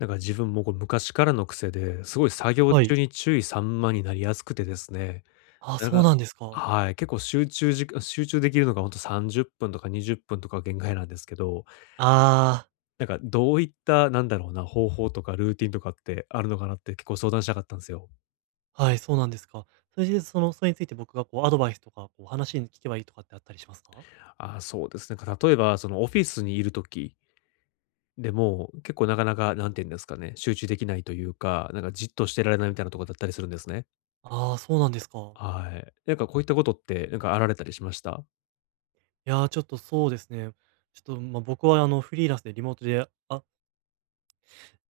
なんか自分もこう、昔からの癖で、すごい作業はい。中に注意散漫になりやすくてですね、あ、なそうがなんですか。はい、結構集中じ集中できるのがほんと30分とか20分とか限界なんですけど、ああ。なんかどういった、なんだろうな、方法とかルーティンとかってあるのかなって、結構相談したかったんですよ。はい、そうなんですか。それで、そのそれについて、僕がこうアドバイスとかこう、話に聞けばいいとかってあったりしますか？ああ、そうですね。例えばそのオフィスにいる時でも、結構なかなか何て言うんですかね、集中できないというか、なんかじっとしてられないみたいなとこだったりするんですね。ああ、そうなんですか。はい。なんかこういったことってなんか、あられたりしました？いや、ちょっとそうですね。ちょっとまあ、僕はあの、フリーランスでリモートで。あ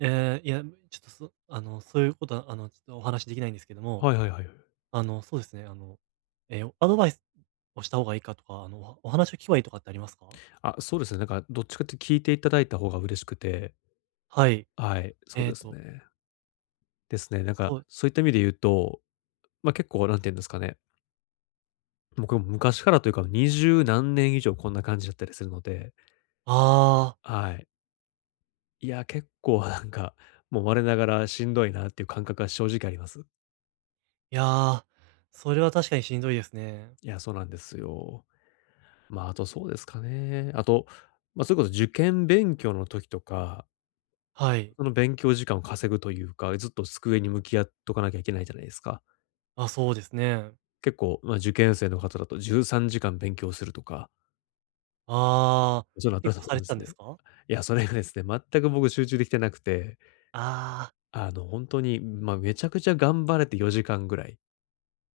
ええ、いや、ちょっとそあの、そういうことは、あの、ちょっとお話しできないんですけども。はいはいはいはい。あの、そうですね。あの、ええ、アドバイスをした方がいいかとか、あの、お話を聞けばいいとかってありますか？あ、そうですね。なんかどっちかって聞いていただいた方が嬉しくて。はい、はい、そうえっですとね。ですね。なんか、そう。そういった意味で言うと、ま、結構なんて言うんですかね、僕も昔からというか20何年以上こんな感じだったりするので。ああ。はい。いや、結構なんか、もう我ながらしんどいなっていう感覚は正直あります。いや、それは確かにしんどいですね。いや、そうなんですよ。ま、あとそうですかねえ。あと、ま、それこそ受験勉強の時とか。はい。その勉強時間を稼ぐというか、ずっと机に向き合っとかなきゃいけないじゃないですか？あ、そうですねえ。結構、ま、受験生の方だと13時間勉強するとか。ああ、そう結構されでてたすんでね。すか？いや、それがですね、全く僕集中できてなくて。ああ。あの、本当に、ま、めちゃくちゃ頑張れて4時間ぐらい。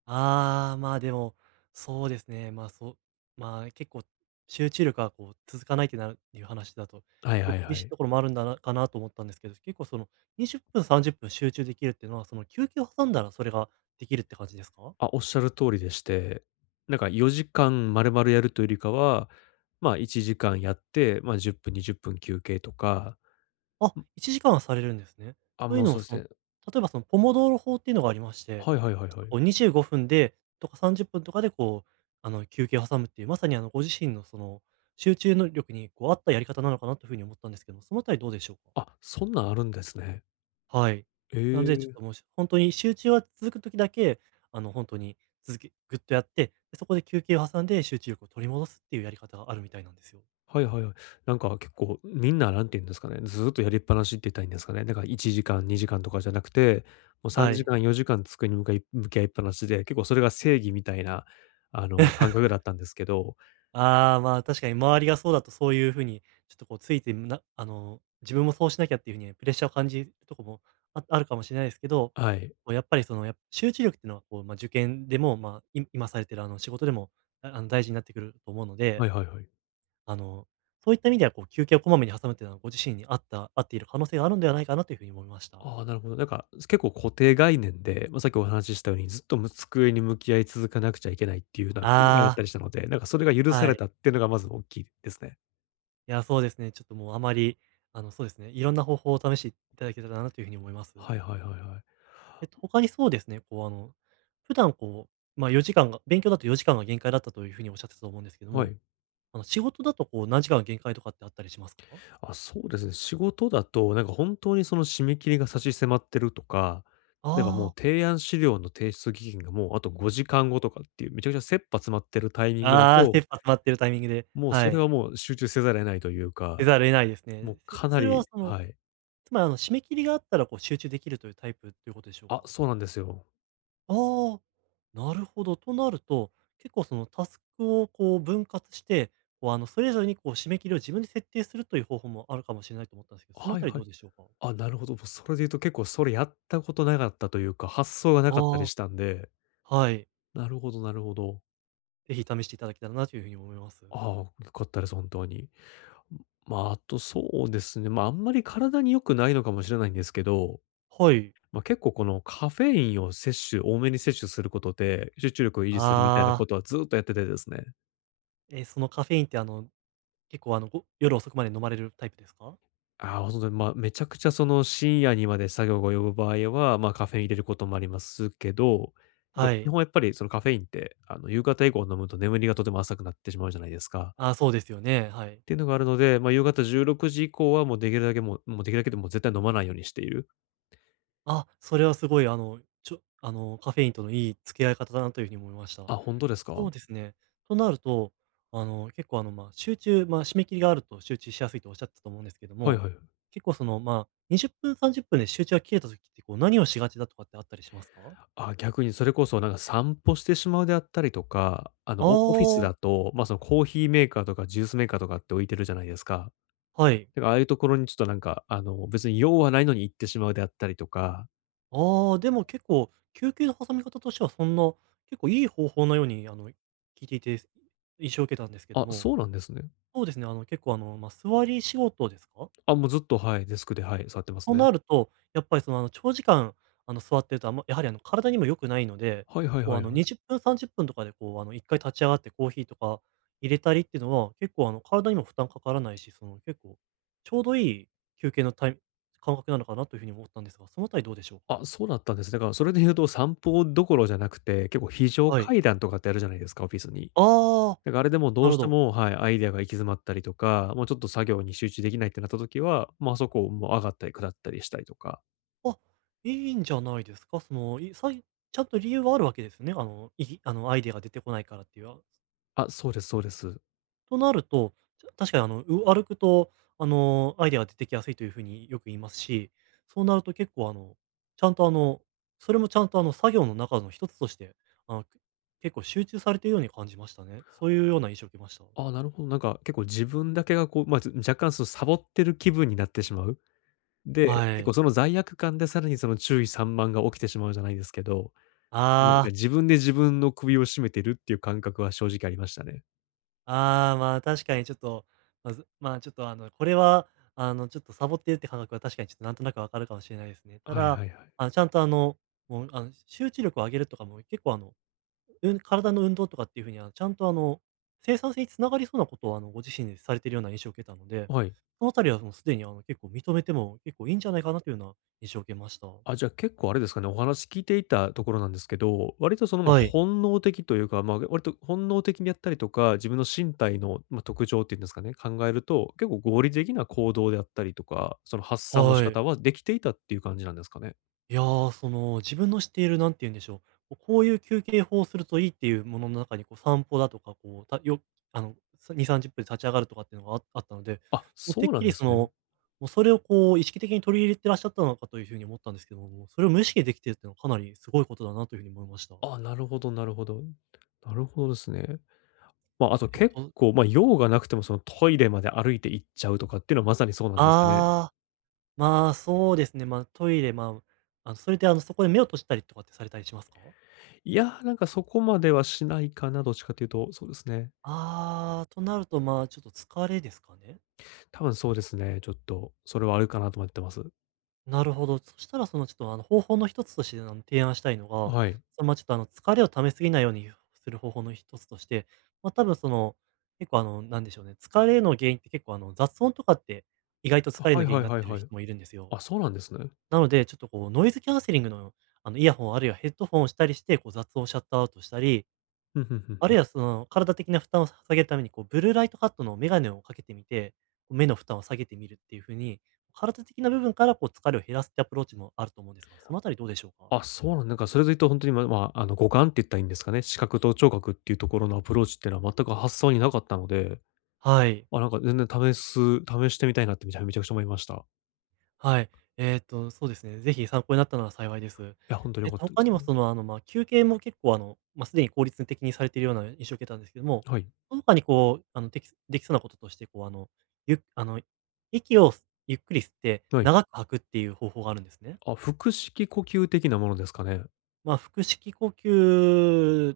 ああ、まあでも、そうですね。まあそう、まあ結構、集中力がこう、続かないってなるっていう話だとはい結構はいは厳しいい。ところもあるんだなかなと思ったんですけど、結構その20分30分集中できるっていうのはその休憩を挟んだらそれができるって感じですか？あ、おっしゃる通りでして、なんか4時間まるまるやるというよりかは、ま、1時間やって、ま、10分、20分休憩とか。あ、う。1時間はされるんですね。あ、といもううのそはうそすの、ね。例えばその、ポモドール法っていうのがありまして、はいはいはいちょっはとこい。う25分で、とか30分とかでこう、あの休憩を挟むっていう、まさにあの、ご自身のその集中能力にこう合ったやり方なのかなというふうに思ったんですけども、そのあたりどうでしょう？あ、そんなんあるんですね。はい。えなのでちょっえ。ともし、ほんとに集中は続く時だけあの、ほんとに続きぐっとやって、そこで休憩を挟んで集中力を取り戻すっていうやり方、あるみたいなんですよ。はいはい。なんか結構みんな何て言うんですかね、ずっとやりっぱなしって言ったらいいんですかね、だから1時間、2時間とかじゃなくて、もうさんはじい。かん、4時間机に向かい向き合いっぱなしで、結構それが正義みたいなあの、感覚 だったんですけどああ、まあ、確かに周りがそうだとそういうふうにちょっとこうついて、なあの、自分もそうしなきゃっていうふうに、プレッシャーを感じるとこも、ああるかもしれないですけど、はい。こうやっぱりその、や集中力っていうのはこう、ま、受験でもまあ、いむ今されてるあの、仕事でもああの大事になってくると思うのではいはいはい。あの、そういった意味ではこう、休憩をこまめに挟むっていうのは、ご自身に合った合っている可能性があるんではないかなというふうに思いました。ああ、なるほど。なんか、そ結構固定概念で、ま、さっきお話ししたようにずっと、む机に向き合い続かなくちゃいけないっていう、なが、やあっあ。たりしたので、なんかそれが許さはれい。たってのがまず大きいですね。いや、そうですね、ちょっともうあまり、あの、そうですね、いろんな方法を試していただけたらなというふうに思います。はいはいはいはい。えっと、ほかにそうですね、こうあの、普段こうまあ、4時間が勉強だと4時間が限界だったというふうにおっしゃってたと思うんですけどはも、い。あの、仕事だとこう、何時間が限界とかってあったりしますか？あ、そうですね。仕事だとなんか、本当にその締め切りが差し迫ってるとか、例えば、もあうあ。提案資料の提出期限が、もうあと5時間後とかっていう、めちゃくちゃ切羽詰まってるタイミングだああ、切と羽詰まってるタイミングで、もうはそれい。はもう、集中せざるを得ないというせか、ざる得ないですね。もうせかなそれはりその、はい。つまりあの、締め切りがあったらこう集中できるというタイプっていうことでしょうか？あ、そうなんですよ。あ、なるほど。となると、結構そのタスクをこう分割して、こうあのそれぞれにこう締め切りを自分で設定するという方法もあるかもしれないと思ったんですけど、そのあはいたりはどい。うでしょうか。あ、なるほど、もう、それで言うと結構それやったことなかったというか、発想がなかったりああ。したんで。はい。なるほどなるほど。ぜひ試していただけたらなというふうに思います。あ、よかったです、本当に。ん、ま、あとそうですね、ま、あんまり体に良くないのかもしれないんですけど、はい。ま、結構このカフェインを摂取、多めに摂取することで、集中力を維持するみたいなああ。ことはずっとやっててですね。え、そのカフェインって、あの結構あの、お夜遅くまで飲まれるタイプですか？あ、本当で、ま、めちゃくちゃその深夜にまで作業が及ぶ場合は、ま、カフェイン入れることもありますけど、やっぱは基い。本やっぱりそのカフェインって、あの、夕方以降に飲むと眠りがとても浅くなってしまうじゃないですか。ああ、そうですよね、はい。ていうのがあるので、ま、夕方16:00以降はもうできるだけもうもうできるだけって、もう、絶対飲まないようにしている。あ、それはすごい。あの、ちょあのカフェインとのいい付き合い方だなというふうに思いました。あ、ほんとですそか？うですね。となると、あの、結構あの、ま、集中、ま、締め切りがあると集中しやすいとおっしゃってたと思うんですけどはいも、はい。結構その、ま、20分30分で集中が切れた時ってこう何をしがちだとかってあったりしますか？あ、逆にそれこそなんか散歩してしまうであったりとか、あの、あオオフィスあ。だと、ま、そのコーヒーメーカーとかジュースメーカーとかって置いてるじゃないですか。はい。なんかああいうところにちょっとなんか、あの、別に用はないのに行ってしまうであったりとか。ああ、でも結構、休憩の挟み方としてはそんな、結構いい方法のようにあの、聞いていて印象を受けたんですけどあ、も、そうなんですね。そうですね、あの、結構あの、ま、座り仕事ですか？あ、もうずっと、はい、デスクで、はい、座ってますとね。なると、やっぱりその、あの、長時間あの、座ってると、あんまやはりあの、体にも良くないので、はいはいこうはあいの、はい。20分、30分とかでこう、あの、1回立ち上がってコーヒーとか入れたりっていうのは結構、あの、体にも負担かからないし、その結構ちょうどいい休憩のタイム感覚なのかなというふうに思ったんですが、そのあたりどうでしょうか？あ、そうだったんです。だからそれで言うと散歩どころじゃなくて、結構、非常はい。階段とかってあるじゃないですか、オフィスに。ああ、だからあれで、もうどなうるしほてど。もはい、アイディアが行き詰まったりとか、もうちょっと作業に集中できないってなった時は、ま、あそこもう上がったり下ったりしたりとかあ、いいんじゃないですか？その、いさいちゃんと理由があるわけですね、あの、いいあの、アイディアが出てこないからっていう、ああ、そうですそうです。となると、確かにあの、う歩くと、あの、アイディアが出てきやすいというふうによく言いますし、そうなると結構、あの、ちゃんと、あの、それもちゃんと、あの、作業の中のひとつとして、あの、結構集中されてるように感じましたね。そういうような印象を受けました。ああ、なるほど。なんか結構自分だけがこう、まあ、ちょ若干そのサボってる気分になってしまう。で、は結い。構その罪悪感でさらにその注意散漫が起きてしまうじゃないですけど、自分あであ。自分で自分の首を絞めてるっていう感覚は正直ありましたね。ああ、ま、確かにちょっと、まず、ま、ちょっとあの、これはあの、ちょっとサボってるって感覚は確かにちょっとなんとなくわかるかもしれないですね。たはいだ、はいはい。あの、ちゃんとあの、もうあの、集中力を上げるとかも結構あの、うん体の運動とかっていうふうにはちゃんとあの、生産性につながりそうなことをあの、ご自身でされてるような印象を受けたので、はい。その辺りはもうすでにあの、結構認めても結構いいんじゃないかなというような印象を受けました。あ、じゃ、結構あれですかね、お話聞いていたところなんですけど。割とその、ま、はい。本能的というか、ま、割と本能的にやったりとか、自分の身体の、ま、特徴っていうんですかね、考えると、結構合理的な行動であったりとか、その発散の仕はい。方はできていたっていう感じなんですかね？いや、その、自分の知っている何て言うんでしょう、ここういう休憩法をするといいっていうものの中にこう散歩だとか、こう、たよあの2、30分で立ち上がるとかっていうのがああったので、あ、もうてそっうなんきりでそすの、ね。もうそれをこう意識的に取り入れてらっしゃったのかという風に思ったんですけども、それを無意識できているっていうのはかなりすごいことだなというふうに思いました。あ、なるほどなるほど。なるほどですね。ま、あとえっ結と構、ま、用がなくてもそのトイレまで歩いて行っちゃうとかっていうのはまさにそうなんですかね。ああ、ま、そうですね。ま、トイレ、ま、あの、それであの、そこで目を閉じたりとかってされたりしますか？いや、なんかそこまではしないかな、どっちかっていうと、そうですね。ああ、となると、ま、ちょっと疲れですかね。多分そうですね。ちょっとそれはあるかなと思ってます。なるほど。そしたらそのちょっとあの方法の一つとしてあの提案したいのあ、が、はい。その、ま、ちょっとあの疲れを溜めすぎないようにゆうする方法の一つとしてま、多分その結構あのなんでしょうね、疲れの原因って結構あの雑音とかって、意外とあ、疲れのはい原因はにいなっはいてるはい。人もいるんですよ。あ、そうなんですね。なので、ちょっとこうノイズキャンセリングの、あのイヤホンあるいはヘッドフォンをしたりして、こう雑音をシャットアウトしたり、ふんふんふんあふるん。いはその体的な負担をさ下げるためにこうブルーライトカットの眼鏡をかけてみて、目の負担を下げてみるっていう風に、体的な部分からこう疲れを減らすってアプローチもあると思うんですが、そのあたりどうでし ょうか？あ、そうなんなんか、それで言うとほんとにまだまあ、あの、五感って言ったらいいんですかね、視覚と聴覚っていうところのアプローチってのは全く発想になかったので、はい。あ、なんか全然試す試してみたいなってめちゃめちゃくちゃ思いました。はい、えっと、そうですね。ぜひ参考になったなら幸いです。いや、ほんとに良えっかっとたんで他すにけもど...その、あの、まあ休憩も結構あの、ま、すでに効率的にされているような印象を受けたんですけども、はい。その他にこう、あの、できできそうなこととしてこうあの、ゆあの、息をすゆっくり吸ってはい。長く吐くっていう方法があるんですね。あ、腹式呼吸的なものですかね。まあ、腹式呼吸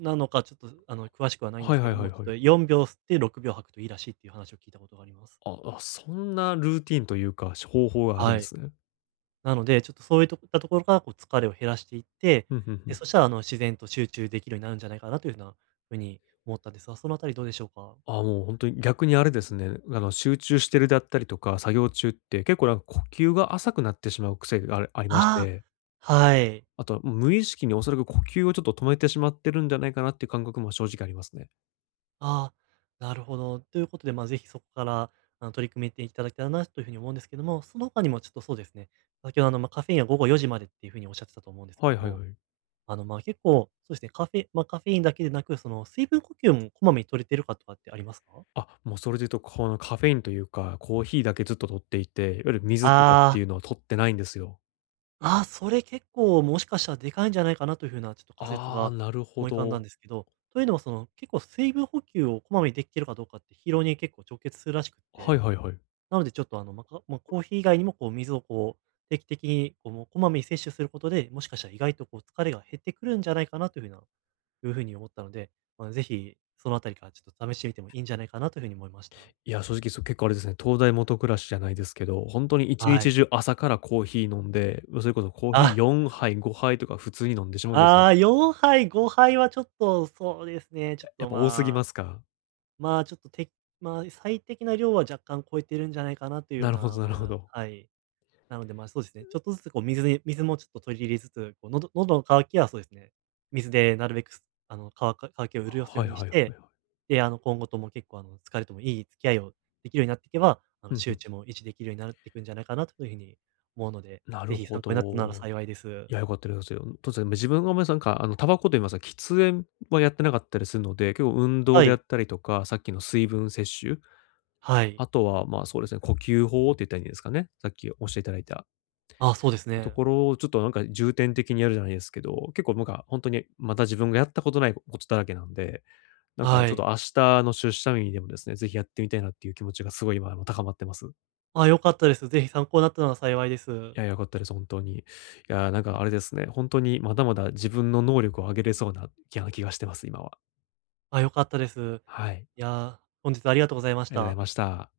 なのかちょっとあの詳しくはないんではいすけはいどはいも、ちょっはい。と4秒吸って6秒吐くといいらしいっていう話を聞いたことがあります。ああ、そんなルーティンというか、し方法があるんはでい。すね。なので、ちょっとそういっとくったところからこう疲れを減らしていって、ふんふんふで、ん。そしたらあの自然と集中できるようになるんじゃないかなという風な風に思ったんですが、そのあたりどうでしょうか？あ、もう本当に逆にあれですね、あの集中してるだったりとか、作業中って結構なんか呼吸が浅くなってしまう癖がありありましあて。あ、はい。あとはむ無意識におそらく呼吸をちょっと止めてしまってるんじゃないかなっていう感覚も正直ありますね。ああ、なるほど。ということでまぜひそこからあの取り組めていただけたらなという風に思うんですけども、その他にもちょっとそうですね。先ほどの、ま、カフェインは午後4:00までっていう風におっしゃってたと思うんですけはいどはいも、はい。あのまあ結構、そうですね、カフェま、カフェインだけでなく、その水分補給もこまめに取れてるかとかってありますか？あ、もうそれで言うとこのカフェインというか、コーヒーだけずっと取っていて、いわゆる水とかっあてあ。いうのを取ってないんですよ。あ、それ結構もしかしたらデカいんじゃないかなという風なちょっと仮説ああ、がなるほ思い浮かんだんど。ですけど、というのはその結構水分補給をこまめにできてるかどうかって疲労に結構直結するらしくっはいてはいはい。なのでちょっとあの、ま、かま、コーヒー以外にもこう水をこう定期的にこう、もう、こまめに摂取することで、もしかしたら意外とこう疲れが減ってくるんじゃないかなという風ないう風に思ったので、まあ是非その辺りからちょっと試してみてもいいんじゃないかなという風に思いました。いや、正直それ結構あれですね。燈台下暗しじゃないですけど、ほんとに一は日い。中朝からコーヒー飲んで、ま、それこそコーヒーあ。4杯、5杯とか普通に飲んでしまうんですよ。ああ、4杯、5杯はちょっと、そうですあ、ね、ちょやっやっとぱ多すぎままあすか？まあ、ちょっとてまあ最適な量は若干超えてるんじゃないかなというようなるほな、どなるほまど。あはい。なのでまあそうですね。ちう。ょっとずつこう水に水もちょっと取り入れつつ、こう喉喉の渇きは、そうですね、水でなるべくすあの、乾か乾きをあ、潤すようはいにはしいはいて、はい。で、あの今後とも結構あの疲れともいい付き合いをできるようになっていけば、あふの、んふ集ん。中も維持できるようになるっていくんじゃないかなというふうに思うので、な是る非ほ参考になったならど。幸いでいす。や、よかったとんですよ。うん、とですね、自分が思いすあんか、あの、タバコと言いますか、喫煙はやってなかったりするので、結構運動はでやい。ったりとか、さっきの水分摂取？はい。あとは、ま、そうですね、呼吸法って言ったらいいんですかね、さっきお教えていただいたあ、そうですとね。ころをちょっとなんか重点的にやるじゃないですけど、結構なんか本当にまだ自分がやったことないこことだらけなんで、なんかはちょっい。と明日の出社日にでもですね、ぜひやってみたいなっていう気持ちがすごい今も高まってます。あ、良かったです。ぜひ参考なったのは幸いです。いや、良かったです、本当に。いや、なんかあれですね、ほんとにまだまだ自分の能力を上げれそうな、いや、気がしてます、今は。あ、良かったです。はい。いや、本日ありがとうございましありがとうございた。ました。